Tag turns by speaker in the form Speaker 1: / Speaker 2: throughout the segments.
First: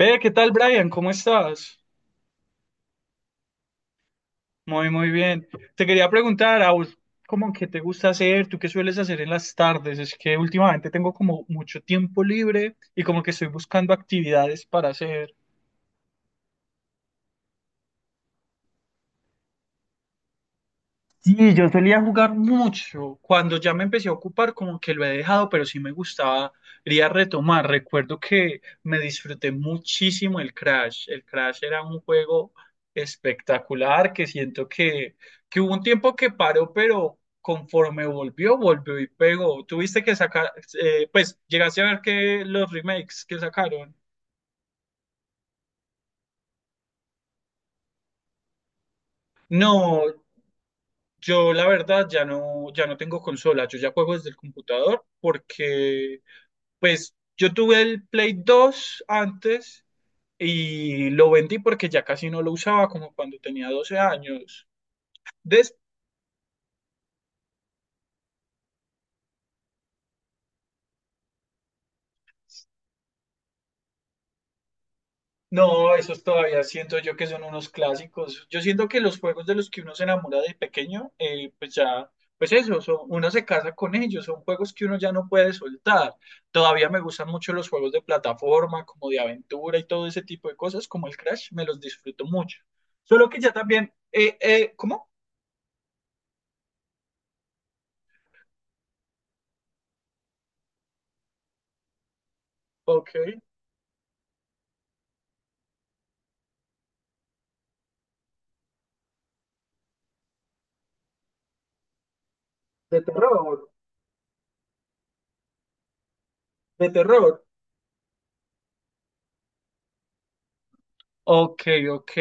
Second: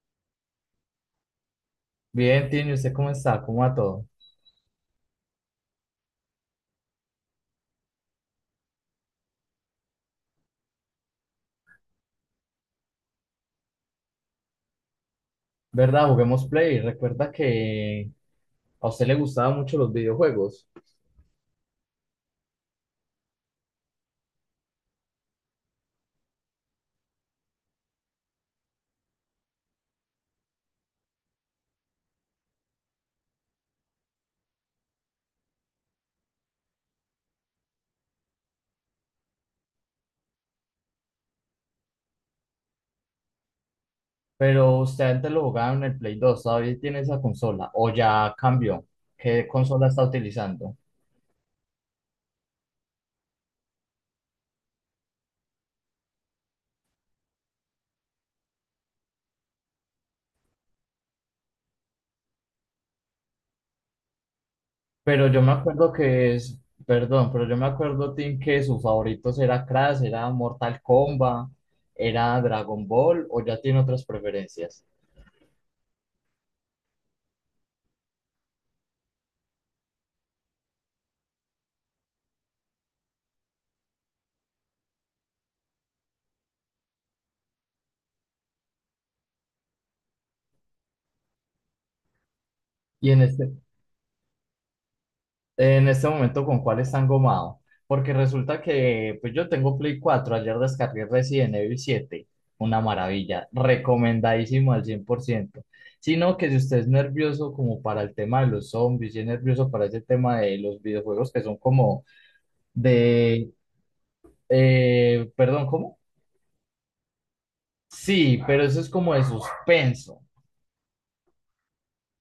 Speaker 1: Ve, ¿qué tal, Brian? ¿Cómo estás?
Speaker 2: Bien, Tini, ¿usted cómo está? ¿Cómo va todo?
Speaker 1: Muy, muy bien. Te quería preguntar, ¿a vos cómo que te gusta hacer? ¿Tú qué sueles hacer en las tardes? Es que últimamente tengo como mucho tiempo libre y como que estoy buscando actividades para hacer.
Speaker 2: ¿Verdad? Juguemos Play. Recuerda que a usted le gustaban mucho los videojuegos,
Speaker 1: Sí, yo solía jugar mucho. Cuando ya me empecé a ocupar, como que lo he dejado, pero sí me gustaba ir retomar. Recuerdo que me disfruté muchísimo el Crash. El Crash era un juego espectacular que siento que hubo un tiempo que paró, pero conforme volvió, volvió y pegó. Tuviste que sacar, pues llegaste a ver que los remakes que sacaron.
Speaker 2: pero usted antes lo jugaba en el Play 2. ¿Todavía tiene esa consola? ¿O ya cambió? ¿Qué consola está
Speaker 1: No,
Speaker 2: utilizando?
Speaker 1: yo la verdad ya no, ya no tengo consola. Yo ya juego desde el computador porque pues yo tuve el Play 2 antes y lo vendí porque ya casi no lo usaba como cuando tenía 12 años.
Speaker 2: Pero yo me
Speaker 1: Des-
Speaker 2: acuerdo que es, Perdón, pero yo me acuerdo, Tim, que sus favoritos era Crash, era Mortal Kombat, era Dragon Ball, o ya tiene otras preferencias.
Speaker 1: no, esos todavía siento yo que son unos clásicos. Yo siento que los juegos de los que uno se enamora de pequeño, pues ya, pues eso, uno se casa con ellos, son juegos que uno ya no puede soltar. Todavía me gustan mucho los juegos de plataforma, como de aventura y todo ese tipo de cosas, como el Crash, me los disfruto mucho.
Speaker 2: Y en
Speaker 1: Solo que
Speaker 2: este,
Speaker 1: ya también, ¿cómo?
Speaker 2: En este momento, ¿con cuál están gomado? Porque resulta que pues yo tengo Play 4, ayer descargué Resident Evil 7, una
Speaker 1: Ok,
Speaker 2: maravilla, recomendadísimo al 100%. Sino que si usted es nervioso como para el tema de los zombies y es nervioso para ese tema de los videojuegos que son como
Speaker 1: de
Speaker 2: de...
Speaker 1: terror.
Speaker 2: perdón, ¿cómo?
Speaker 1: De terror.
Speaker 2: Sí, pero eso es como de suspenso.
Speaker 1: Ok, ok.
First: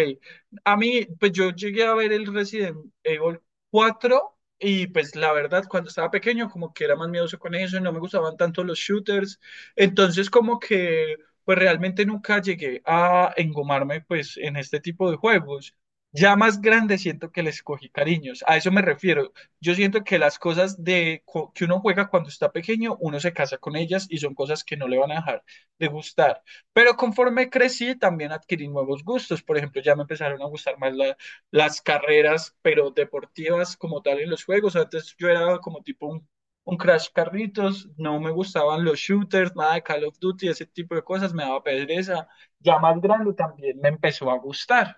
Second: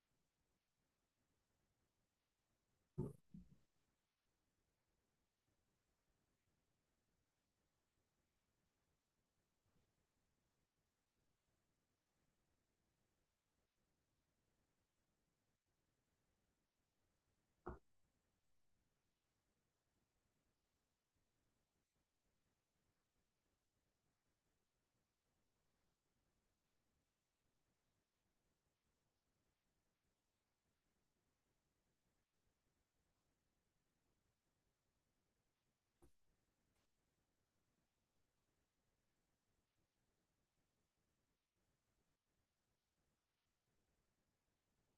Speaker 1: A mí, pues yo llegué a ver el Resident Evil 4 y pues la verdad, cuando estaba pequeño como que era más miedoso con eso, no me gustaban tanto los shooters. Entonces como que pues realmente nunca llegué a engomarme pues en este tipo de juegos. Ya más grande siento que les cogí cariños, a eso me refiero. Yo siento que las cosas de que uno juega cuando está pequeño, uno se casa con ellas y son cosas que no le van a dejar de gustar. Pero conforme crecí, también adquirí nuevos gustos. Por ejemplo, ya me empezaron a gustar más las carreras, pero deportivas como tal en los juegos. Antes yo era como tipo un Crash Carritos, no me gustaban los shooters, nada de Call of Duty, ese tipo de cosas, me daba pereza. Ya más grande también me empezó a gustar.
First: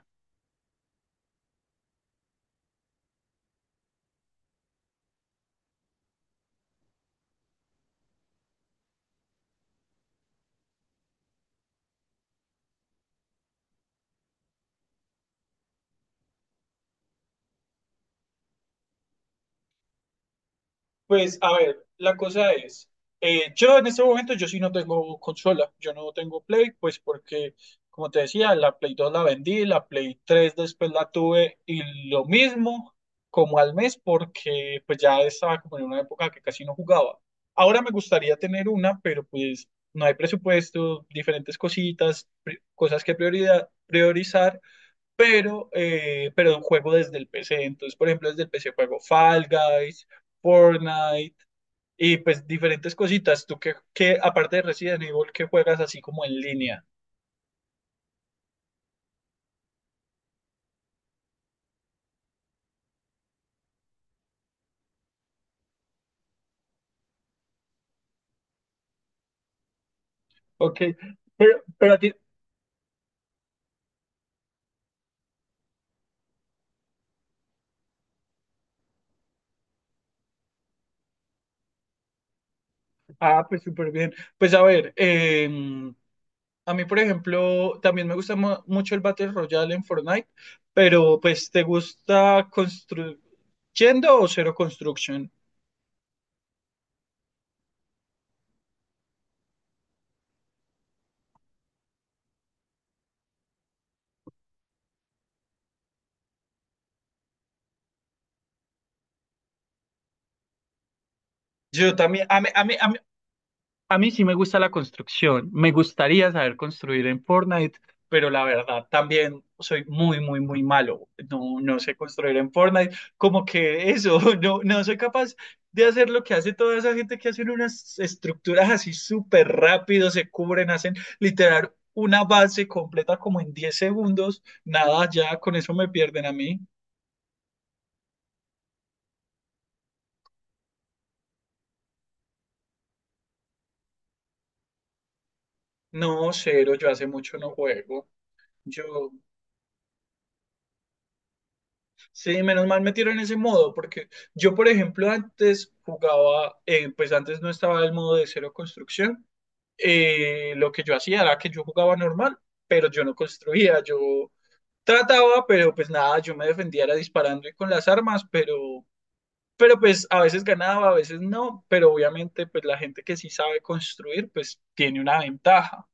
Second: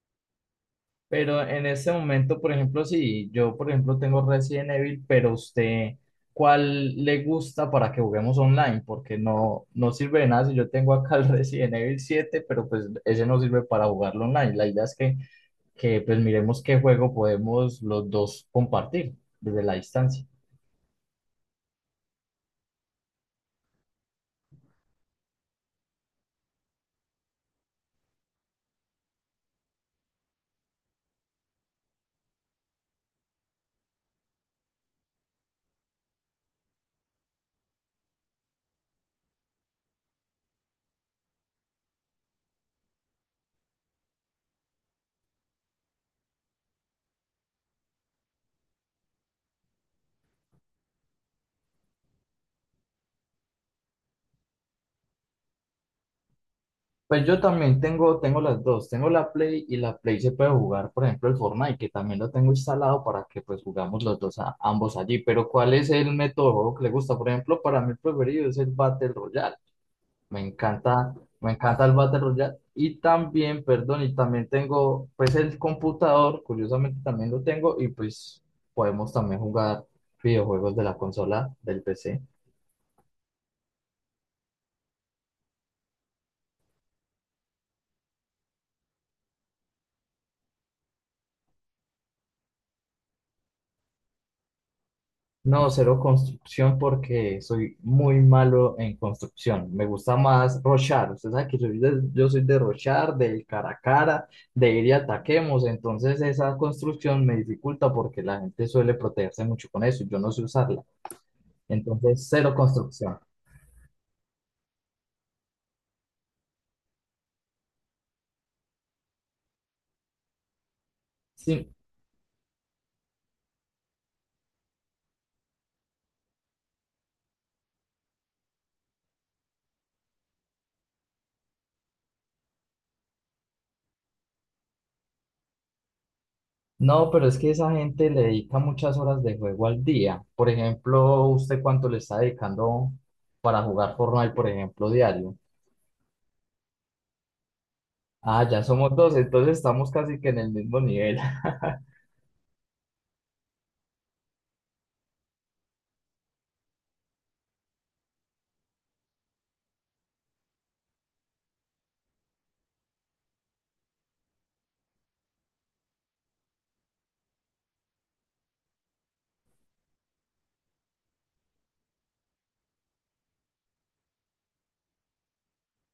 Speaker 2: Pero en este momento, por ejemplo, si yo, por ejemplo, tengo Resident Evil, pero usted, ¿cuál le gusta para que juguemos online? Porque no, no sirve de nada si yo tengo acá el Resident Evil 7, pero pues ese no sirve para jugarlo online. La idea es que pues miremos qué juego podemos los dos compartir desde la distancia.
Speaker 1: Pues a ver, la cosa es, yo en este momento yo sí no tengo consola, yo no tengo Play, pues porque, como te decía, la Play 2 la vendí, la Play 3 después la tuve y lo mismo como al mes porque pues ya estaba como en una época que casi no jugaba. Ahora me gustaría tener una, pero pues no hay presupuesto, diferentes cositas, cosas que prioridad, priorizar pero juego desde el PC. Entonces, por ejemplo, desde el PC juego Fall Guys, Fortnite y pues diferentes cositas. Tú que aparte de Resident Evil, que juegas así como en línea.
Speaker 2: Pues yo también tengo las dos, tengo la Play, y la Play se puede jugar, por ejemplo, el Fortnite, que también lo tengo instalado para que pues jugamos los dos ambos allí, pero ¿cuál es el método de juego que le gusta? Por ejemplo, para mí el preferido es el Battle Royale, me
Speaker 1: Ok,
Speaker 2: encanta. Me encanta el
Speaker 1: pero a ti,
Speaker 2: Battle Royale, y también, perdón, y también tengo pues el computador, curiosamente también lo tengo, y pues podemos también jugar videojuegos de la consola del PC.
Speaker 1: ah, pues súper bien. Pues a ver, a mí, por ejemplo, también me gusta mucho el Battle Royale en Fortnite, pero pues ¿te gusta construyendo o cero construction?
Speaker 2: No, cero construcción porque soy muy malo en construcción. Me gusta más rochar. Usted sabe que soy yo soy de rochar, del cara a cara, de ir y ataquemos. Entonces esa construcción me dificulta porque la gente suele protegerse mucho con eso. Yo no sé usarla.
Speaker 1: Yo también,
Speaker 2: Entonces
Speaker 1: a mí,
Speaker 2: cero construcción.
Speaker 1: a mí sí me gusta la construcción. Me gustaría saber construir en Fortnite, pero la verdad también soy muy, muy, muy malo. No,
Speaker 2: Sí.
Speaker 1: no sé construir en Fortnite. Como que eso, no, no soy capaz de hacer lo que hace toda esa gente que hacen unas estructuras así súper rápido, se cubren, hacen literal una base completa como en 10 segundos. Nada, ya con eso me pierden a mí.
Speaker 2: No, pero es que esa gente le dedica muchas horas de juego al día. Por ejemplo, ¿usted cuánto le está dedicando para jugar Fortnite, por ejemplo, diario?
Speaker 1: No, cero, yo hace mucho no juego.
Speaker 2: Ah, ya somos
Speaker 1: Yo
Speaker 2: dos, entonces estamos casi que en el mismo nivel.
Speaker 1: sí, menos mal metieron ese modo, porque yo, por ejemplo, antes jugaba, pues antes no estaba el modo de cero construcción. Lo que yo hacía era que yo jugaba normal, pero yo no construía, yo trataba, pero pues nada, yo me defendía era disparando y con las armas, pero pues a veces ganaba, a veces no, pero obviamente pues la gente que sí sabe construir, pues tiene una ventaja.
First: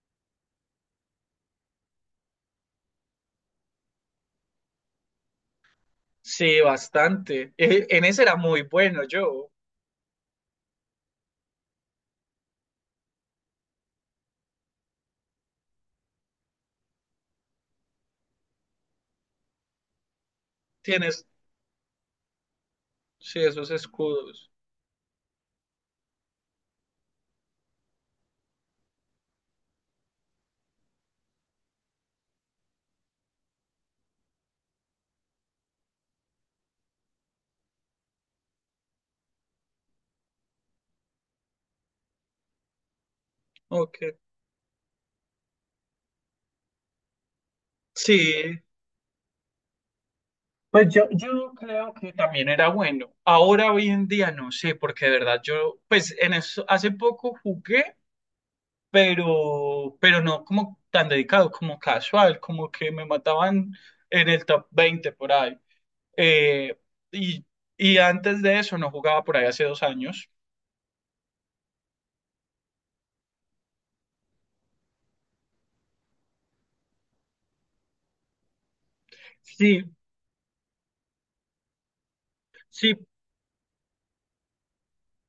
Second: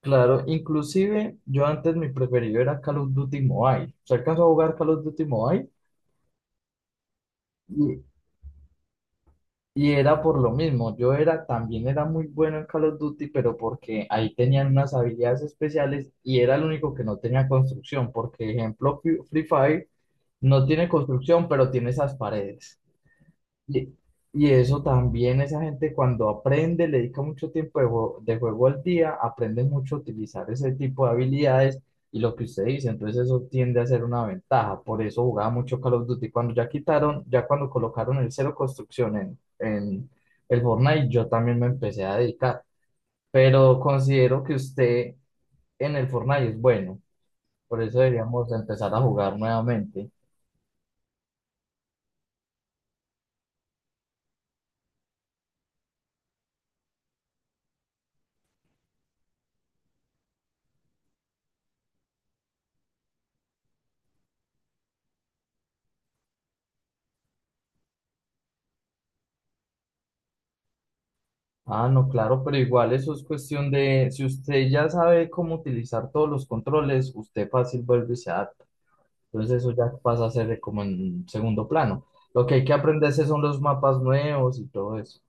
Speaker 2: Claro, inclusive yo antes mi preferido era Call of Duty Mobile. Se alcanzó a jugar Call of Duty Mobile
Speaker 1: Sí, bastante.
Speaker 2: y,
Speaker 1: En ese era muy bueno yo.
Speaker 2: y era por lo mismo. Yo era, también era muy bueno en Call of Duty, pero porque ahí tenían unas habilidades especiales y era el único que no tenía construcción. Porque, ejemplo, Free Fire no tiene
Speaker 1: Tienes,
Speaker 2: construcción, pero tiene esas paredes.
Speaker 1: sí, esos
Speaker 2: Y, y
Speaker 1: escudos.
Speaker 2: eso también, esa gente cuando aprende, le dedica mucho tiempo de juego al día, aprende mucho a utilizar ese tipo de habilidades, y lo que usted dice, entonces eso tiende a ser una ventaja. Por eso jugaba mucho Call of Duty. Cuando ya quitaron, ya cuando colocaron el cero construcción en el Fortnite, yo también me empecé a dedicar. Pero
Speaker 1: Ok.
Speaker 2: considero que usted en el Fortnite es bueno, por eso deberíamos
Speaker 1: Sí,
Speaker 2: empezar a jugar nuevamente.
Speaker 1: pues yo creo que también era bueno. Ahora, hoy en día, no sé, porque de verdad yo, pues en eso, hace poco jugué, pero no como tan dedicado, como casual, como que me mataban en el top 20 por ahí. Eh, y, Antes de eso no jugaba por ahí hace 2 años.
Speaker 2: Ah, no, claro, pero igual eso es cuestión de, si usted ya sabe cómo utilizar todos los controles, usted fácil vuelve y se adapta. Entonces eso
Speaker 1: Sí,
Speaker 2: ya pasa a ser de como en segundo plano. Lo que hay que
Speaker 1: sí,
Speaker 2: aprenderse son los mapas nuevos y todo eso.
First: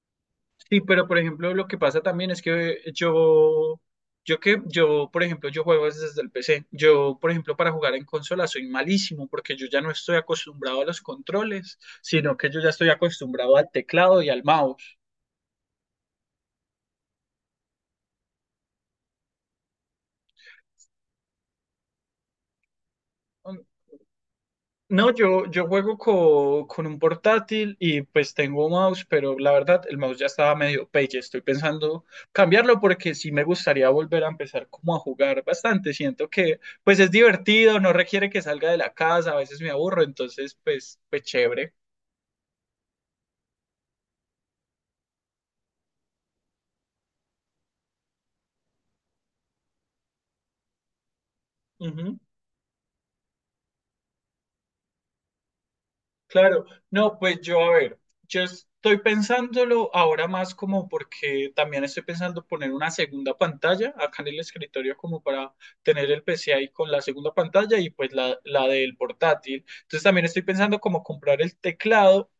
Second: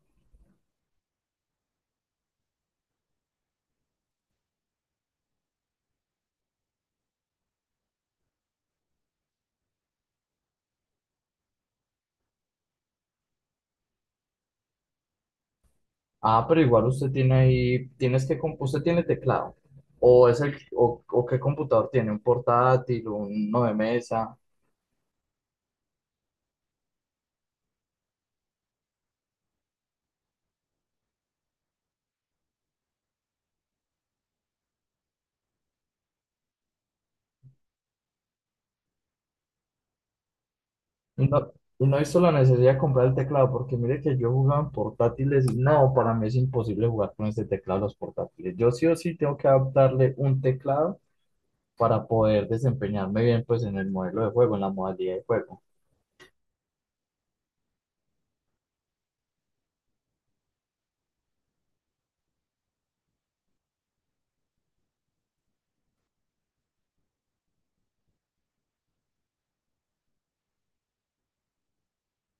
Speaker 1: sí, pero por ejemplo, lo que pasa también es que yo, yo, por ejemplo, yo juego es desde el PC. Yo, por ejemplo, para jugar en consola soy malísimo porque yo ya no estoy acostumbrado a los controles, sino que yo ya estoy acostumbrado al teclado y al mouse.
Speaker 2: Ah, pero igual usted tiene ahí, tienes usted tiene teclado. O es el, o qué computador tiene, un portátil, uno de mesa.
Speaker 1: No, yo juego con un portátil y pues tengo mouse, pero la verdad el mouse ya estaba medio pelle. Estoy pensando cambiarlo porque sí me gustaría volver a empezar como a jugar bastante. Siento que pues es divertido, no requiere que salga de la casa, a veces me aburro, entonces pues, pues
Speaker 2: No,
Speaker 1: chévere.
Speaker 2: y no he visto la necesidad de comprar el teclado, porque mire que yo jugaba en portátiles y no, para mí es imposible jugar con este teclado los portátiles. Yo sí o sí tengo que adaptarle un teclado para
Speaker 1: Ujú.
Speaker 2: poder desempeñarme bien pues en el modelo de juego, en la modalidad de juego.
Speaker 1: Claro, no, pues yo a ver, yo estoy pensándolo ahora más como porque también estoy pensando poner una segunda pantalla acá en el escritorio como para tener el PC ahí con la segunda pantalla y pues la del portátil. Entonces también estoy pensando como comprar el teclado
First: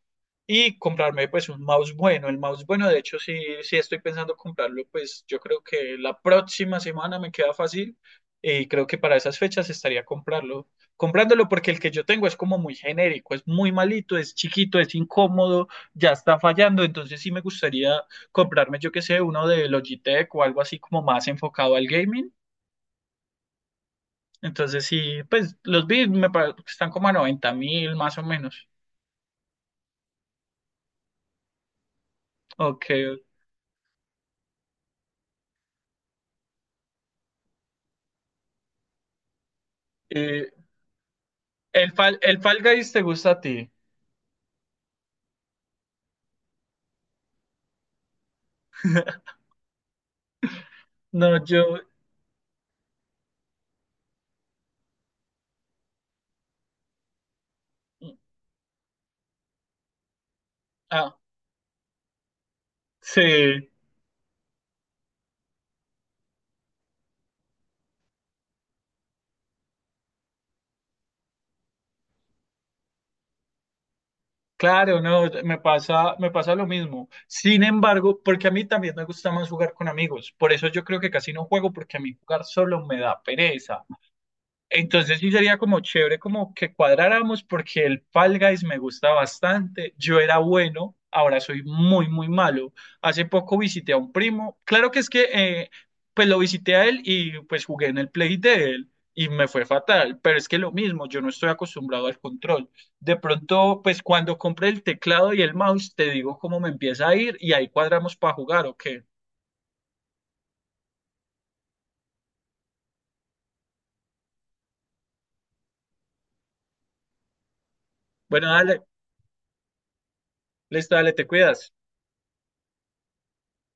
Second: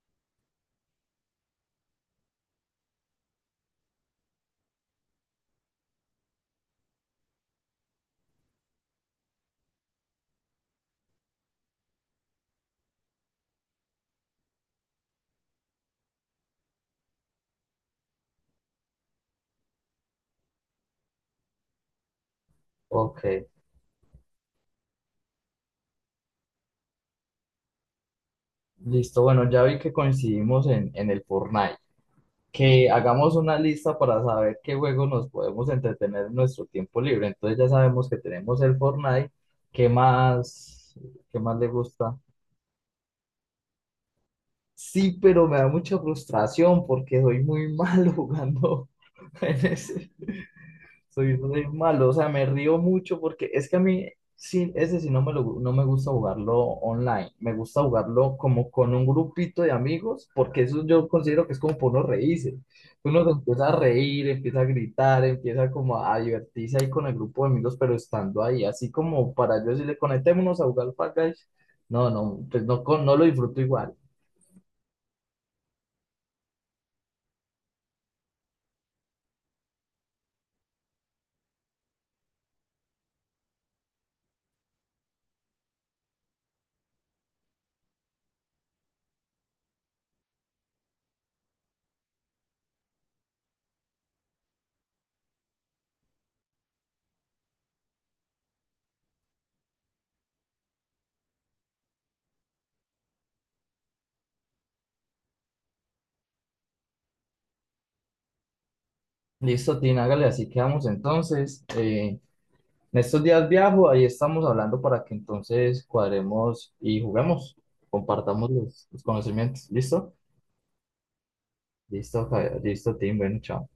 Speaker 1: y comprarme pues un mouse bueno. El mouse bueno, de hecho, sí, sí estoy pensando comprarlo, pues yo creo que la próxima semana me queda fácil y creo que para esas fechas estaría comprarlo. Comprándolo porque el que yo tengo es como muy genérico, es muy malito, es chiquito, es incómodo, ya está fallando, entonces sí me gustaría comprarme, yo que sé, uno de Logitech o algo así como más enfocado al gaming.
Speaker 2: Ok,
Speaker 1: Entonces sí, pues los vi, están como a 90 mil más o menos.
Speaker 2: listo. Bueno, ya vi que coincidimos en el Fortnite.
Speaker 1: Ok.
Speaker 2: Que hagamos una lista para saber qué juegos nos podemos entretener en nuestro tiempo libre. Entonces ya sabemos que tenemos el Fortnite. ¿Qué
Speaker 1: Eh,
Speaker 2: más, qué más le
Speaker 1: El
Speaker 2: gusta?
Speaker 1: Fall, el Fall Guys te gusta a ti.
Speaker 2: Sí, pero me da mucha frustración porque soy muy malo jugando en ese. Soy,
Speaker 1: No,
Speaker 2: soy
Speaker 1: yo.
Speaker 2: malo, o sea, me río mucho porque es que a mí, sí, ese sí no me, no me gusta jugarlo online. Me gusta jugarlo como con un grupito de amigos porque eso yo
Speaker 1: Ah,
Speaker 2: considero que es como por uno reírse. Uno se empieza
Speaker 1: sí,
Speaker 2: a reír, empieza a gritar, empieza como a divertirse ahí con el grupo de amigos, pero estando ahí, así como para yo decirle, conectémonos a jugar Fall Guys. No, no, pues no, no lo disfruto igual.
Speaker 1: claro, no, me pasa lo mismo. Sin embargo, porque a mí también me gusta más jugar con amigos. Por eso yo creo que casi no juego, porque a mí jugar solo me da pereza. Entonces sí sería como chévere como que cuadráramos porque el Fall Guys me gusta bastante. Yo era bueno, ahora soy muy, muy malo. Hace poco visité a un primo. Claro que es que pues lo visité a él y pues jugué en el play de él y me fue fatal. Pero es que lo mismo, yo no estoy acostumbrado al control. De pronto, pues cuando compré el teclado y el mouse, te digo cómo me empieza a ir y ahí cuadramos para jugar o qué.
Speaker 2: Listo, Tina, hágale, así quedamos entonces. En estos días viajo, ahí estamos hablando para que entonces cuadremos y juguemos,
Speaker 1: Bueno,
Speaker 2: compartamos
Speaker 1: dale,
Speaker 2: los conocimientos. ¿Listo?
Speaker 1: listo, dale, te cuidas.
Speaker 2: Listo, listo, Tim, bueno, chao.